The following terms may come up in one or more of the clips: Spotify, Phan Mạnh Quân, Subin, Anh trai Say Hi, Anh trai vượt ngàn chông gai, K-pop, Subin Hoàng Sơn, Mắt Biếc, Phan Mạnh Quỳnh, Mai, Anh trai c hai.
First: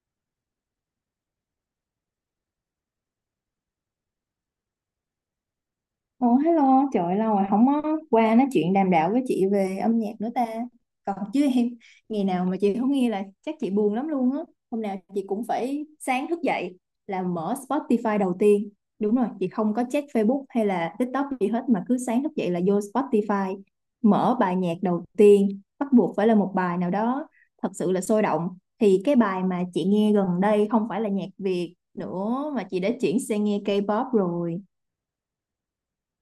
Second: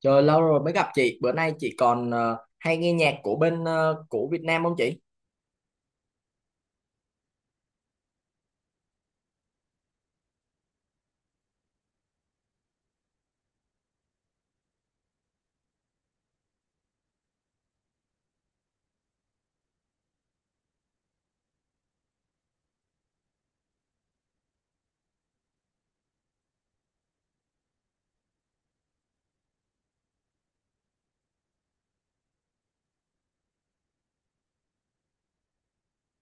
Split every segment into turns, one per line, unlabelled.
Trời lâu rồi mới gặp chị, bữa nay chị còn hay nghe nhạc của bên của Việt Nam không chị?
Ồ, hello, trời ơi, lâu rồi không có qua nói chuyện đàm đạo với chị về âm nhạc nữa ta. Còn chứ em, ngày nào mà chị không nghe là chắc chị buồn lắm luôn á. Hôm nào chị cũng phải sáng thức dậy là mở Spotify đầu tiên. Đúng rồi, chị không có check Facebook hay là TikTok gì hết mà cứ sáng thức dậy là vô Spotify, mở bài nhạc đầu tiên, bắt buộc phải là một bài nào đó thật sự là sôi động. Thì cái bài mà chị nghe gần đây không phải là nhạc Việt nữa mà chị đã chuyển sang nghe K-pop rồi.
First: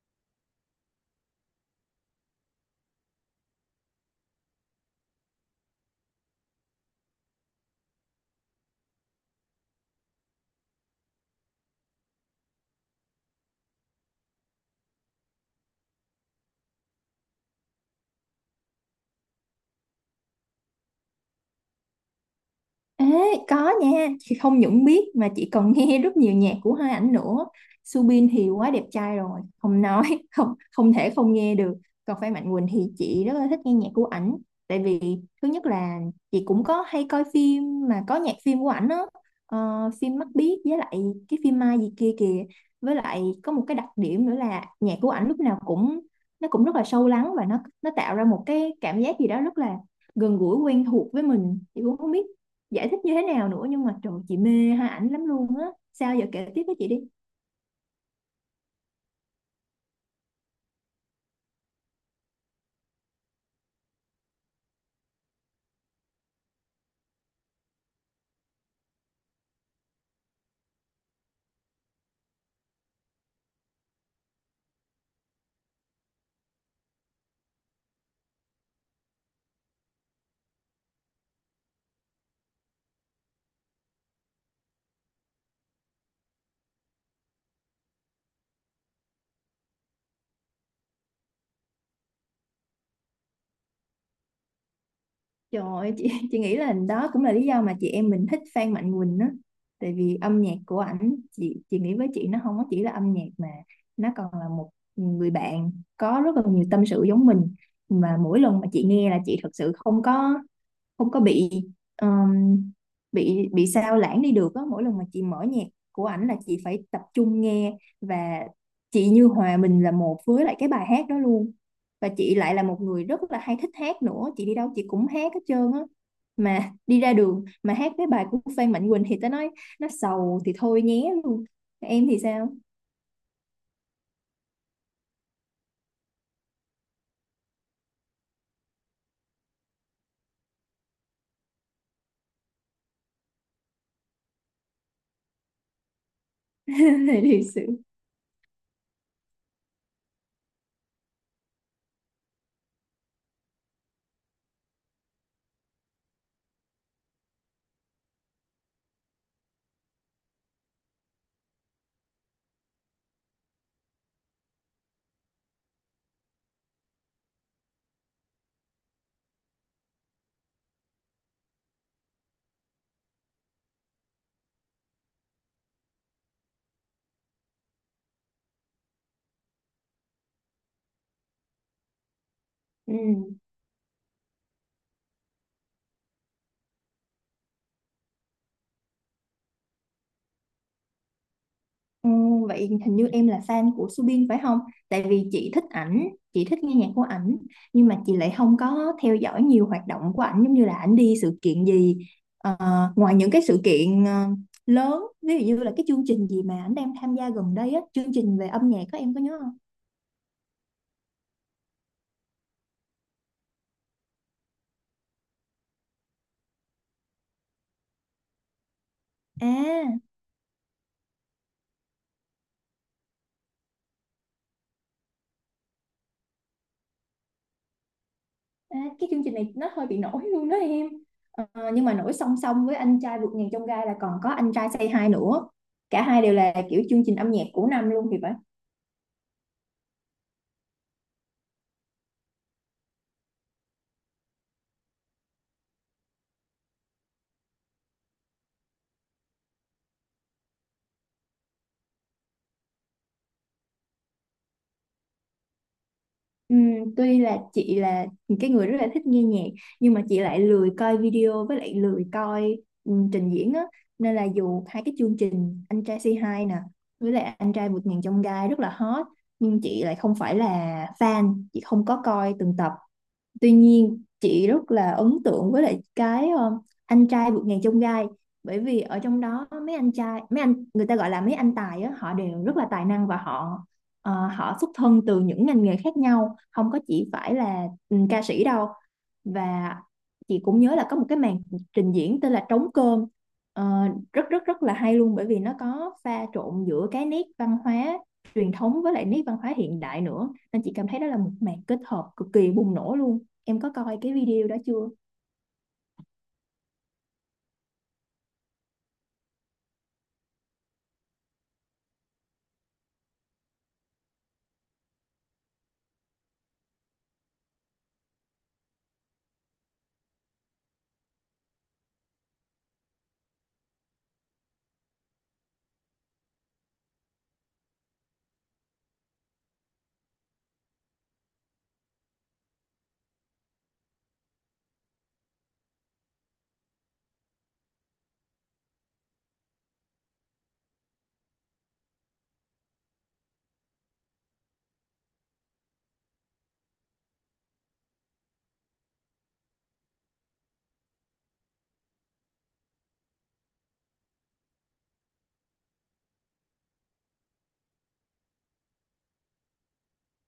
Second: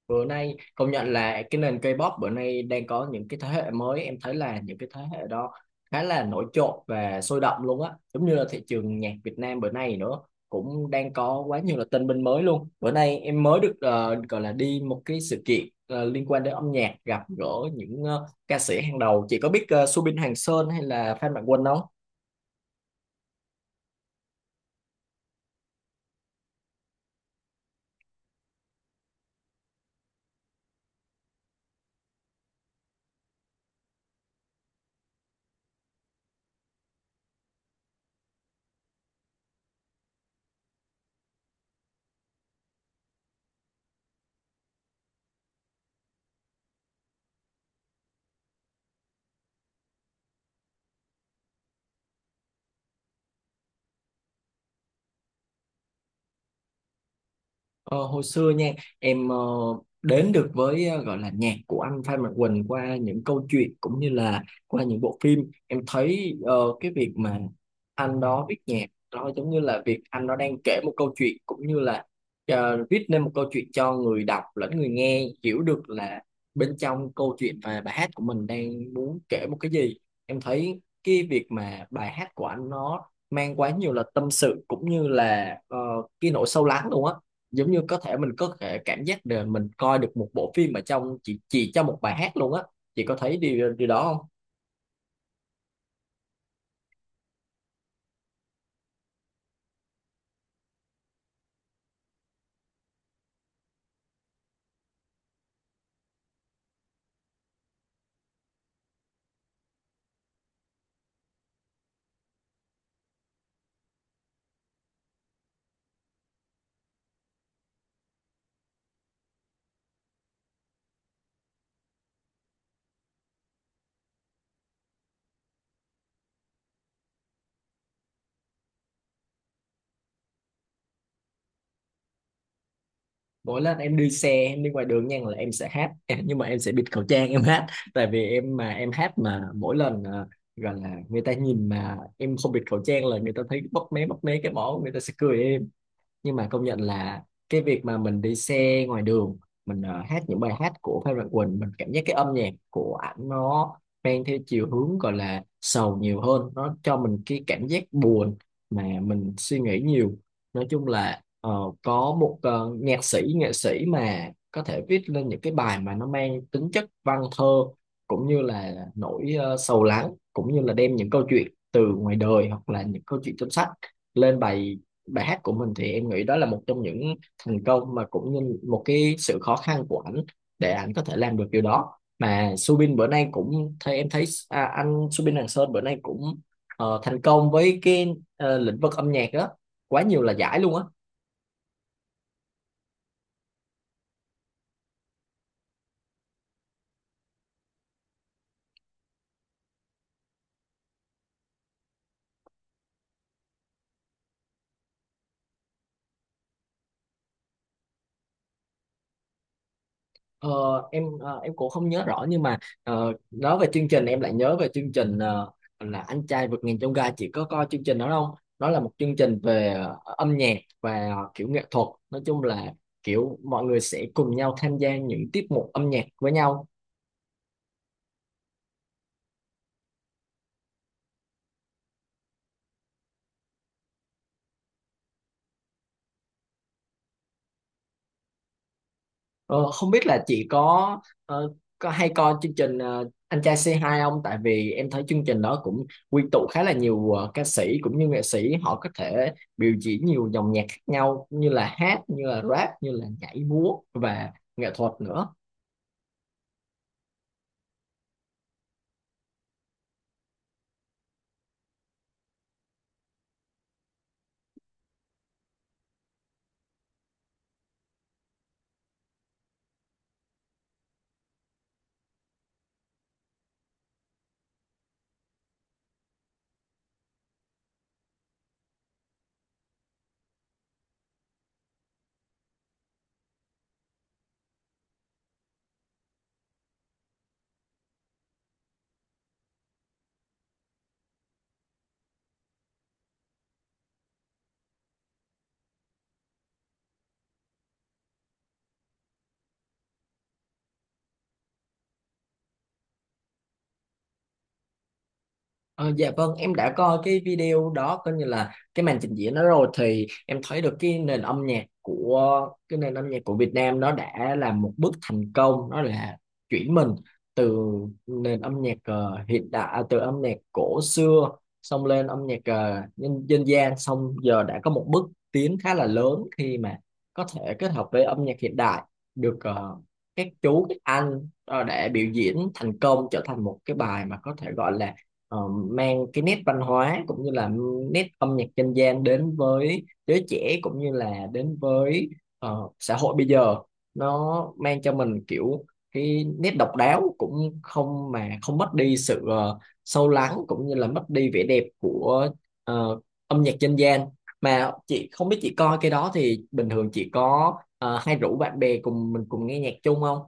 Bữa nay công nhận là cái nền K-pop bữa nay đang có những cái thế hệ mới, em thấy là những cái thế hệ đó khá là nổi trội và sôi động luôn á, giống như là thị trường nhạc Việt Nam bữa nay nữa cũng đang có quá nhiều là tân binh mới luôn. Bữa nay em mới được gọi là đi một cái sự kiện liên quan đến âm nhạc, gặp gỡ những ca sĩ hàng đầu. Chị có biết Subin Hoàng Sơn hay là Phan Mạnh Quân không?
Ê, có nha, chị không những biết mà chị còn nghe rất nhiều nhạc của hai ảnh nữa. Subin thì quá đẹp trai rồi, không nói, không không thể không nghe được. Còn Phan Mạnh Quỳnh thì chị rất là thích nghe nhạc của ảnh. Tại vì thứ nhất là chị cũng có hay coi phim mà có nhạc phim của ảnh á. Phim Mắt Biếc với lại cái phim Mai gì kia kìa. Với lại có một cái đặc điểm nữa là nhạc của ảnh lúc nào cũng nó cũng rất là sâu lắng và nó tạo ra một cái cảm giác gì đó rất là gần gũi quen thuộc với mình. Chị cũng không biết giải thích như thế nào nữa, nhưng mà trời, chị mê hai ảnh lắm luôn á. Sao giờ kể tiếp với chị đi.
Ờ, hồi xưa nha, em đến được với gọi là nhạc của anh Phan Mạnh Quỳnh qua những câu chuyện cũng như là qua những bộ phim. Em thấy cái việc mà anh đó viết nhạc đó giống như là việc anh đó đang kể một câu chuyện cũng như là viết nên một câu chuyện cho người đọc lẫn người nghe hiểu được là bên trong câu chuyện và bài hát của mình đang muốn kể một cái gì. Em thấy cái việc mà bài hát của anh nó mang quá nhiều là tâm sự cũng như là cái nỗi sâu lắng luôn á, giống như có thể mình có thể cảm giác được mình coi được một bộ phim ở trong chỉ trong một bài hát luôn á. Chị có thấy điều điều đó không?
Trời ơi, chị chị nghĩ là đó cũng là lý do mà chị em mình thích Phan Mạnh Quỳnh á. Tại vì âm nhạc của ảnh, chị nghĩ với chị nó không có chỉ là âm nhạc mà nó còn là một người bạn có rất là nhiều tâm sự giống mình. Mà mỗi lần mà chị nghe là chị thật sự không có bị um, bị sao lãng đi được á. Mỗi lần mà chị mở nhạc của ảnh là chị phải tập trung nghe, và chị như hòa mình là một với lại cái bài hát đó luôn. Và chị lại là một người rất là hay thích hát nữa, chị đi đâu chị cũng hát hết trơn á. Mà đi ra đường mà hát cái bài của Phan Mạnh Quỳnh thì tao nói nó sầu thì thôi nhé luôn. Em thì sao?
Mỗi lần em đi xe, em đi ngoài đường nha, là em sẽ hát nhưng mà em sẽ bịt khẩu trang em hát. Tại vì em mà em hát mà mỗi lần gọi là người ta nhìn mà em không bịt khẩu trang là người ta thấy bóp mé, bóp mé cái mỏ, người ta sẽ cười em. Nhưng mà công nhận là
Thì
cái
sự
việc mà mình đi xe ngoài đường, mình hát những bài hát của Phan Mạnh Quỳnh, mình cảm giác cái âm nhạc của ảnh nó mang theo chiều hướng gọi là sầu nhiều hơn, nó cho mình cái cảm giác buồn mà mình suy nghĩ nhiều. Nói chung là có một nhạc sĩ, nghệ sĩ mà có thể viết lên những cái bài mà nó mang tính chất văn thơ cũng như là nỗi sầu lắng, cũng như là đem những câu chuyện từ ngoài đời hoặc là những câu chuyện trong sách lên bài bài hát của mình, thì em nghĩ đó là một trong những thành công mà cũng như một cái sự khó khăn của ảnh để ảnh có thể làm được điều đó. Mà
ừ.
Subin bữa nay cũng thấy, em thấy anh Subin Hoàng Sơn bữa nay cũng thành công với cái lĩnh vực âm nhạc đó, quá nhiều là giải luôn á.
Ừ, vậy hình như em là fan của Subin phải không? Tại vì chị thích ảnh, chị thích nghe nhạc của ảnh, nhưng mà chị lại không có theo dõi nhiều hoạt động của ảnh giống như là ảnh đi sự kiện gì. Ờ, ngoài những cái sự kiện lớn, ví dụ như là cái chương trình gì mà ảnh đang tham gia gần đây á, chương trình về âm nhạc, có em có nhớ không?
Ờ, em em cũng không nhớ rõ nhưng mà nói về chương trình em lại nhớ về chương trình là Anh trai vượt ngàn chông gai. Chị có coi chương trình đó không? Đó là một chương trình về
À,
âm nhạc và kiểu nghệ thuật, nói chung là kiểu mọi người sẽ cùng nhau tham gia những tiết mục âm nhạc với nhau.
à cái chương trình này nó hơi bị nổi luôn đó em. Ờ, nhưng mà nổi song song với anh trai vượt ngàn chông gai là còn có anh trai Say Hi nữa. Cả hai đều là kiểu chương trình âm nhạc của năm luôn thì phải.
Ờ, không biết là chị có ờ, có hay coi chương trình Anh trai c hai không? Tại vì em thấy chương trình đó cũng quy tụ khá là nhiều ca sĩ cũng như nghệ sĩ, họ có thể biểu diễn nhiều dòng nhạc khác nhau, như là hát, như là rap, như là nhảy múa và nghệ thuật nữa.
Tuy là chị là cái người rất là thích nghe nhạc nhưng mà chị lại lười coi video với lại lười coi, trình diễn á, nên là dù hai cái chương trình Anh trai Say Hi nè với lại Anh trai vượt ngàn chông gai rất là hot nhưng chị lại không phải là fan, chị không có coi từng tập. Tuy nhiên chị rất là ấn tượng với lại cái anh trai vượt ngàn chông gai, bởi vì ở trong đó mấy anh trai, mấy anh người ta gọi là mấy anh tài á, họ đều rất là tài năng, và họ họ xuất thân từ những ngành nghề khác nhau không có chỉ phải là ừ, ca sĩ đâu. Và chị cũng nhớ là có một cái màn trình diễn tên là trống cơm. Ờ, rất rất rất là hay luôn bởi vì nó có pha trộn giữa cái nét văn hóa truyền thống với lại nét văn hóa hiện đại nữa, nên chị cảm thấy đó là một màn kết hợp cực kỳ bùng nổ luôn. Em có coi cái video đó chưa?
Ờ, dạ vâng, em đã coi cái video đó, coi như là cái màn trình diễn đó rồi, thì em thấy được cái nền âm nhạc của Việt Nam nó đã làm một bước thành công, nó là chuyển mình từ nền âm nhạc hiện đại từ âm nhạc cổ xưa xong lên âm nhạc dân gian, xong giờ đã có một bước tiến khá là lớn khi mà có thể kết hợp với âm nhạc hiện đại được. Ờ, các chú, các anh đã biểu diễn thành công, trở thành một cái bài mà có thể gọi là mang cái nét văn hóa cũng như là nét âm nhạc dân gian đến với giới trẻ cũng như là đến với xã hội bây giờ. Nó mang cho mình kiểu cái nét độc đáo cũng không mất đi sự sâu lắng cũng như là mất đi vẻ đẹp của ờ, âm nhạc dân gian. Mà chị không biết, chị coi cái đó thì bình thường chị có hay rủ bạn bè cùng mình cùng nghe nhạc chung không?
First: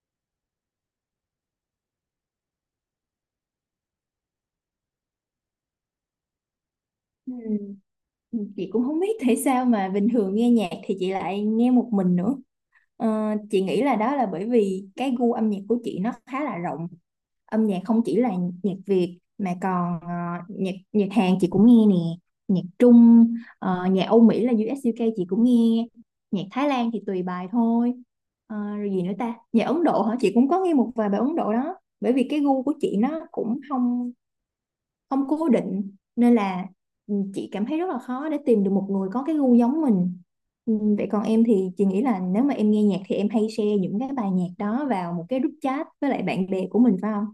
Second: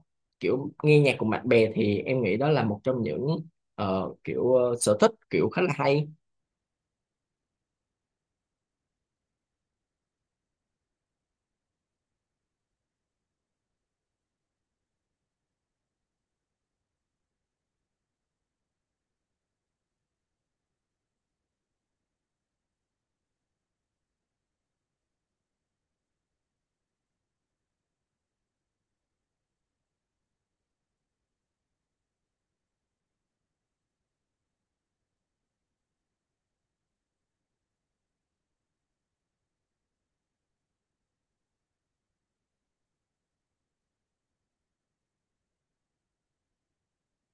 Kiểu nghe nhạc cùng bạn bè thì em nghĩ đó là một trong những kiểu sở thích kiểu khá là hay.
Ừ. Ừ, chị cũng không biết tại sao mà bình thường nghe nhạc thì chị lại nghe một mình nữa. Ờ, chị nghĩ là đó là bởi vì cái gu âm nhạc của chị nó khá là rộng. Âm nhạc không chỉ là nhạc Việt mà còn ờ, nhạc nhạc Hàn chị cũng nghe nè, nhạc Trung, ờ, nhạc Âu Mỹ là US UK chị cũng nghe, nhạc Thái Lan thì tùy bài thôi. Ờ, rồi gì nữa ta? Nhạc Ấn Độ hả? Chị cũng có nghe một vài bài Ấn Độ đó. Bởi vì cái gu của chị nó cũng không không cố định, nên là ừ, chị cảm thấy rất là khó để tìm được một người có cái gu giống mình. Ừ, vậy còn em thì chị nghĩ là nếu mà em nghe nhạc thì em hay share những cái bài nhạc đó vào một cái group chat với lại bạn bè của mình phải không?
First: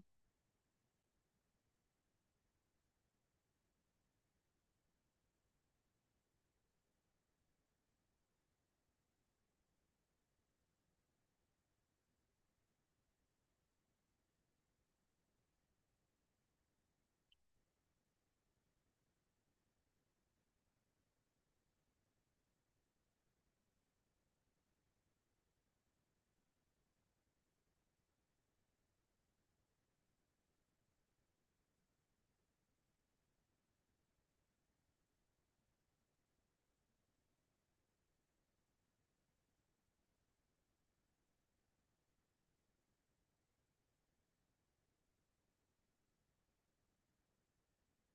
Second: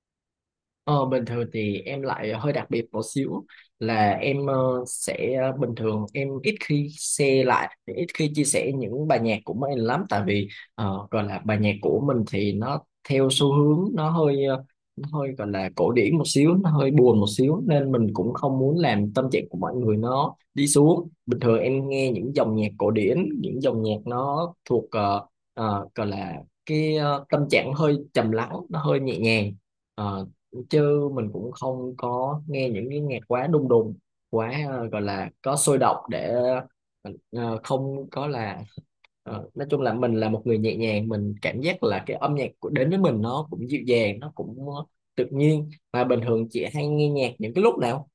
Ờ, bình thường thì em lại hơi đặc biệt một xíu, là em sẽ bình thường em ít khi share lại, ít khi chia sẻ những bài nhạc của mình lắm, tại vì gọi là bài nhạc của mình thì nó theo xu hướng, nó hơi nó hơi gọi là cổ điển một xíu, nó hơi buồn một xíu, nên mình cũng không muốn làm tâm trạng của mọi người nó đi xuống. Bình thường em nghe những dòng nhạc cổ điển, những dòng nhạc nó thuộc gọi là cái tâm trạng hơi trầm lắng, nó hơi nhẹ nhàng. Ờ, chứ mình cũng không có nghe những cái nhạc quá đùng đùng, quá gọi là có sôi động, để mình không có là nói chung là mình là một người nhẹ nhàng, mình cảm giác là cái âm nhạc của đến với mình nó cũng dịu dàng, nó cũng tự nhiên. Mà bình thường chị hay nghe nhạc những cái lúc nào?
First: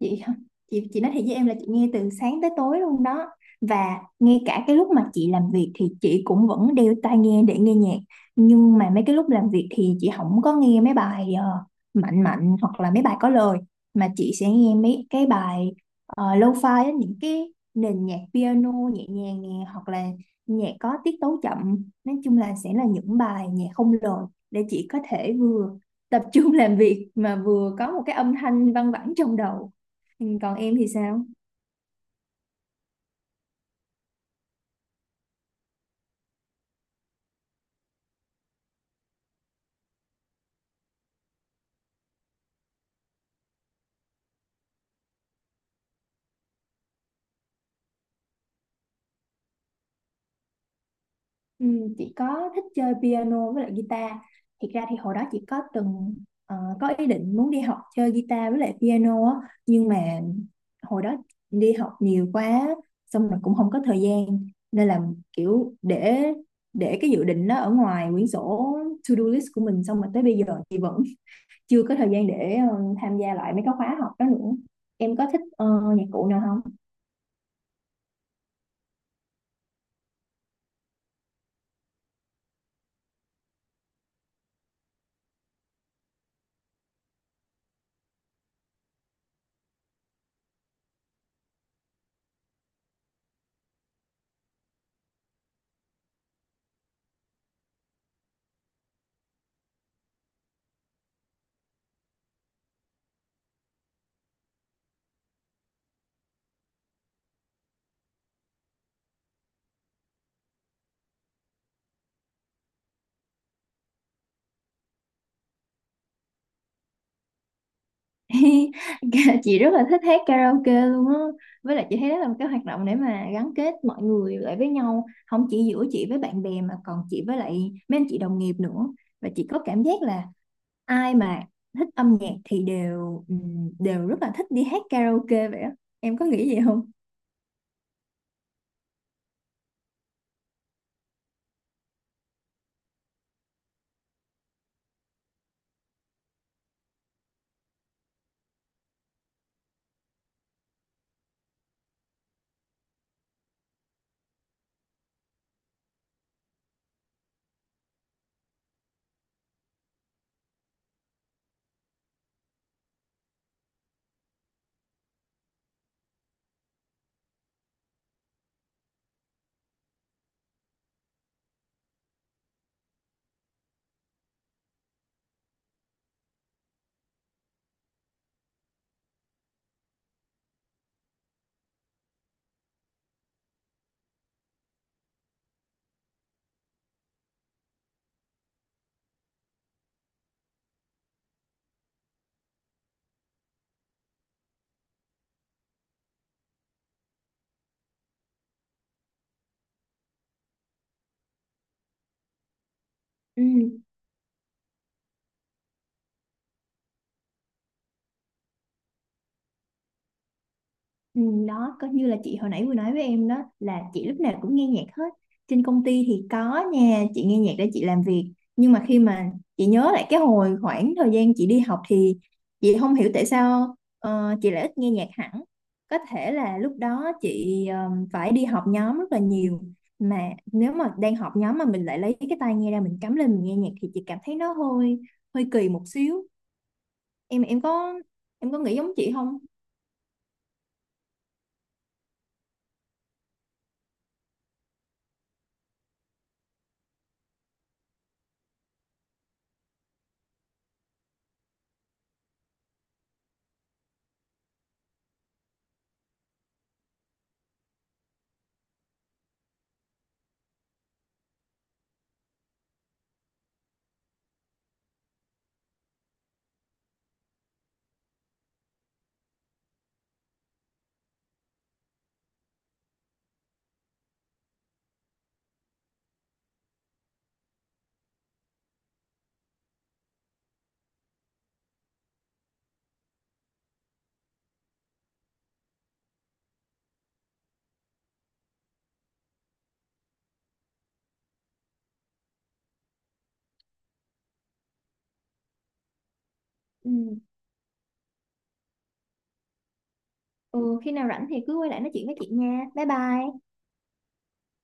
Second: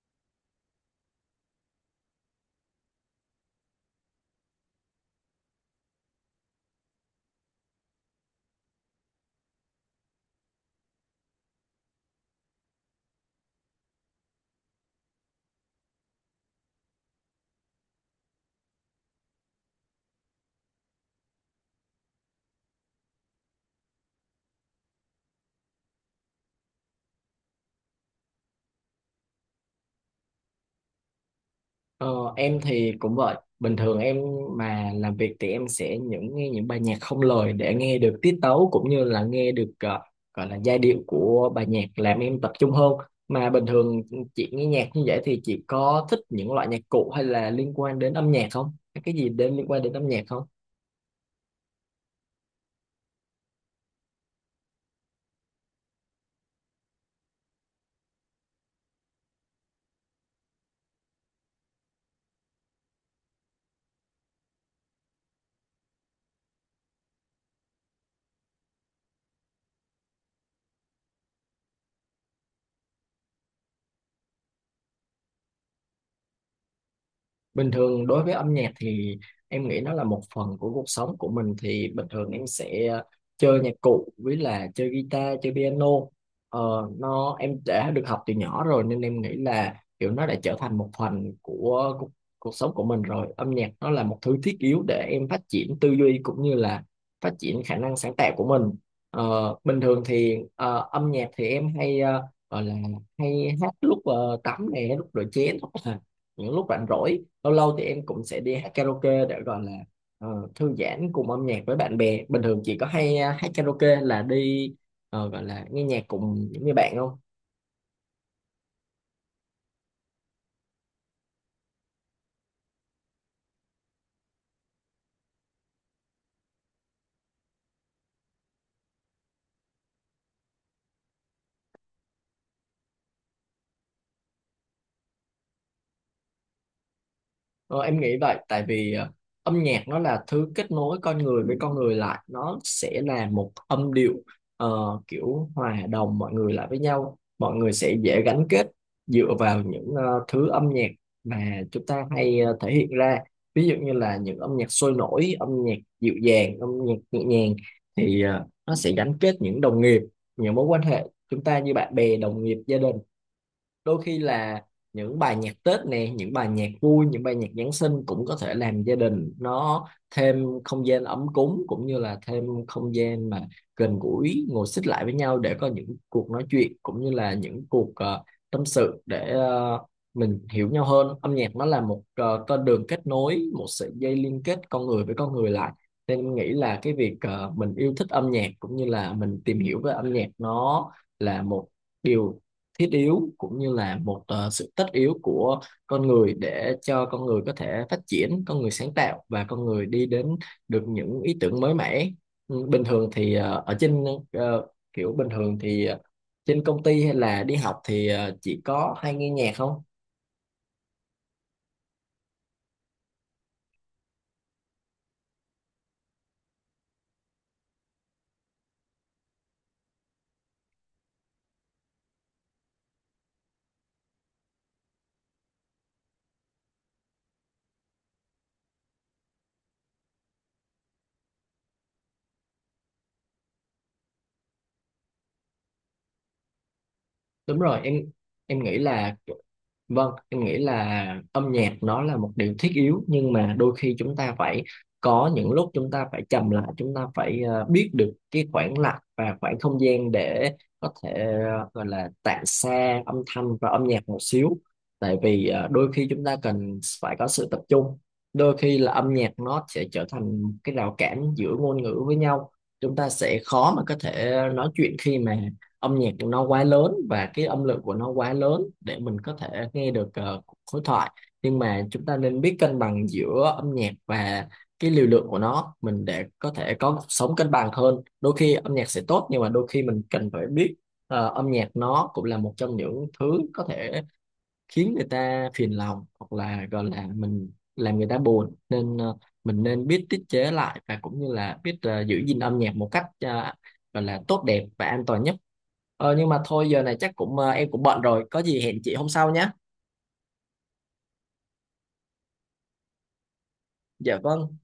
Chị không, chị nói thiệt với em là chị nghe từ sáng tới tối luôn đó, và ngay cả cái lúc mà chị làm việc thì chị cũng vẫn đeo tai nghe để nghe nhạc. Nhưng mà mấy cái lúc làm việc thì chị không có nghe mấy bài ờ, mạnh mạnh hoặc là mấy bài có lời, mà chị sẽ nghe mấy cái bài lo-fi á, những cái nền nhạc piano nhẹ nhàng nè, hoặc là nhạc có tiết tấu chậm. Nói chung là sẽ là những bài nhạc không lời để chị có thể vừa tập trung làm việc mà vừa có một cái âm thanh văng vẳng trong đầu. Ừ, còn em thì sao?
Ờ, em thì cũng vậy, bình thường em mà làm việc thì em sẽ nghe những bài nhạc không lời, để nghe được tiết tấu cũng như là nghe được gọi là giai điệu của bài nhạc, làm em tập trung hơn. Mà bình thường chị nghe nhạc như vậy thì chị có thích những loại nhạc cụ hay là liên quan đến âm nhạc không? Cái gì đến liên quan đến âm nhạc không?
Ừ, chị có thích chơi piano với lại guitar. Thiệt ra thì hồi đó chị có từng ờ, có ý định muốn đi học chơi guitar với lại piano á, nhưng mà hồi đó đi học nhiều quá, xong rồi cũng không có thời gian, nên là kiểu để cái dự định đó ở ngoài quyển sổ to-do list của mình, xong rồi tới bây giờ chị vẫn chưa có thời gian để ờ, tham gia lại mấy cái khóa học đó nữa. Em có thích ờ, nhạc cụ nào không?
Bình thường đối với âm nhạc thì em nghĩ nó là một phần của cuộc sống của mình, thì bình thường em sẽ chơi nhạc cụ, với là chơi guitar, chơi piano. Ờ, nó em đã được học từ nhỏ rồi nên em nghĩ là kiểu nó đã trở thành một phần của cuộc sống của mình rồi. Âm nhạc nó là một thứ thiết yếu để em phát triển tư duy cũng như là phát triển khả năng sáng tạo của mình. Ờ, bình thường thì âm nhạc thì em hay gọi là hay hát lúc tắm nè, lúc rửa chén, những lúc rảnh rỗi. Lâu lâu thì em cũng sẽ đi hát karaoke để gọi là thư giãn cùng âm nhạc với bạn bè. Bình thường chị có hay hát karaoke là đi gọi là nghe nhạc cùng những người bạn không?
Chị rất là thích hát karaoke luôn á, với lại chị thấy đó là một cái hoạt động để mà gắn kết mọi người lại với nhau, không chỉ giữa chị với bạn bè mà còn chị với lại mấy anh chị đồng nghiệp nữa. Và chị có cảm giác là ai mà thích âm nhạc thì đều đều rất là thích đi hát karaoke vậy á. Em có nghĩ vậy không?
Ờ, em nghĩ vậy, tại vì âm nhạc nó là thứ kết nối con người với con người lại, nó sẽ là một âm điệu ờ, kiểu hòa đồng mọi người lại với nhau, mọi người sẽ dễ gắn kết dựa vào những thứ âm nhạc mà chúng ta hay thể hiện ra. Ví dụ như là những âm nhạc sôi nổi, âm nhạc dịu dàng, âm nhạc nhẹ nhàng, thì nó sẽ gắn kết những đồng nghiệp, những mối quan hệ chúng ta như bạn bè, đồng nghiệp, gia đình. Đôi khi là những bài nhạc Tết nè, những bài nhạc vui, những bài nhạc Giáng sinh cũng có thể làm gia đình nó thêm không gian ấm cúng, cũng như là thêm không gian mà gần gũi, ngồi xích lại với nhau để có những cuộc nói chuyện cũng như là những cuộc tâm sự để mình hiểu nhau hơn. Âm nhạc nó là một con đường kết nối, một sợi dây liên kết con người với con người lại, nên em nghĩ là cái việc mình yêu thích âm nhạc cũng như là mình tìm hiểu về âm nhạc nó là một điều thiết yếu, cũng như là một sự tất yếu của con người, để cho con người có thể phát triển, con người sáng tạo và con người đi đến được những ý tưởng mới mẻ. Ừ, bình thường thì
Ừ.
ở trên ờ, kiểu bình thường thì trên công ty hay là đi học thì chỉ có hay nghe nhạc không?
Ừ, đó có như là chị hồi nãy vừa nói với em đó, là chị lúc nào cũng nghe nhạc hết. Trên công ty thì có nha, chị nghe nhạc để chị làm việc, nhưng mà khi mà chị nhớ lại cái hồi khoảng thời gian chị đi học thì chị không hiểu tại sao ờ, chị lại ít nghe nhạc hẳn. Có thể là lúc đó chị ờ, phải đi họp nhóm rất là nhiều, mà nếu mà đang họp nhóm mà mình lại lấy cái tai nghe ra mình cắm lên mình nghe nhạc thì chị cảm thấy nó hơi hơi kỳ một xíu. em
Đúng
em
rồi em.
có em có
Em
nghĩ
nghĩ
giống chị
là,
không?
vâng, em nghĩ là âm nhạc nó là một điều thiết yếu, nhưng mà đôi khi chúng ta phải có những lúc chúng ta phải trầm lại, chúng ta phải biết được cái khoảng lặng và khoảng không gian để có thể gọi là tản xa âm thanh và âm nhạc một xíu. Tại vì đôi khi chúng ta cần phải có sự tập trung, đôi khi là âm nhạc nó sẽ trở thành cái rào cản giữa ngôn ngữ với nhau, chúng ta sẽ khó mà có thể nói chuyện khi mà âm nhạc của nó quá lớn và cái âm lượng của nó quá lớn để mình có thể nghe được khối thoại. Nhưng mà chúng ta nên biết cân bằng giữa âm nhạc và cái liều lượng của nó mình, để có thể có cuộc sống cân bằng hơn. Đôi khi âm nhạc sẽ tốt, nhưng mà đôi khi mình cần phải biết, âm nhạc nó cũng là một trong những thứ có thể khiến người ta phiền lòng, hoặc là gọi là mình làm người ta buồn, nên mình nên biết tiết chế lại và cũng như là biết giữ gìn âm nhạc một cách gọi là tốt đẹp và an toàn nhất. Ờ, nhưng mà thôi giờ này chắc
Ừ.
cũng em cũng bận rồi, có gì hẹn chị hôm sau nhé.
Ừ, khi nào rảnh thì cứ quay lại nói chuyện với chị nha. Bye bye.
Dạ vâng.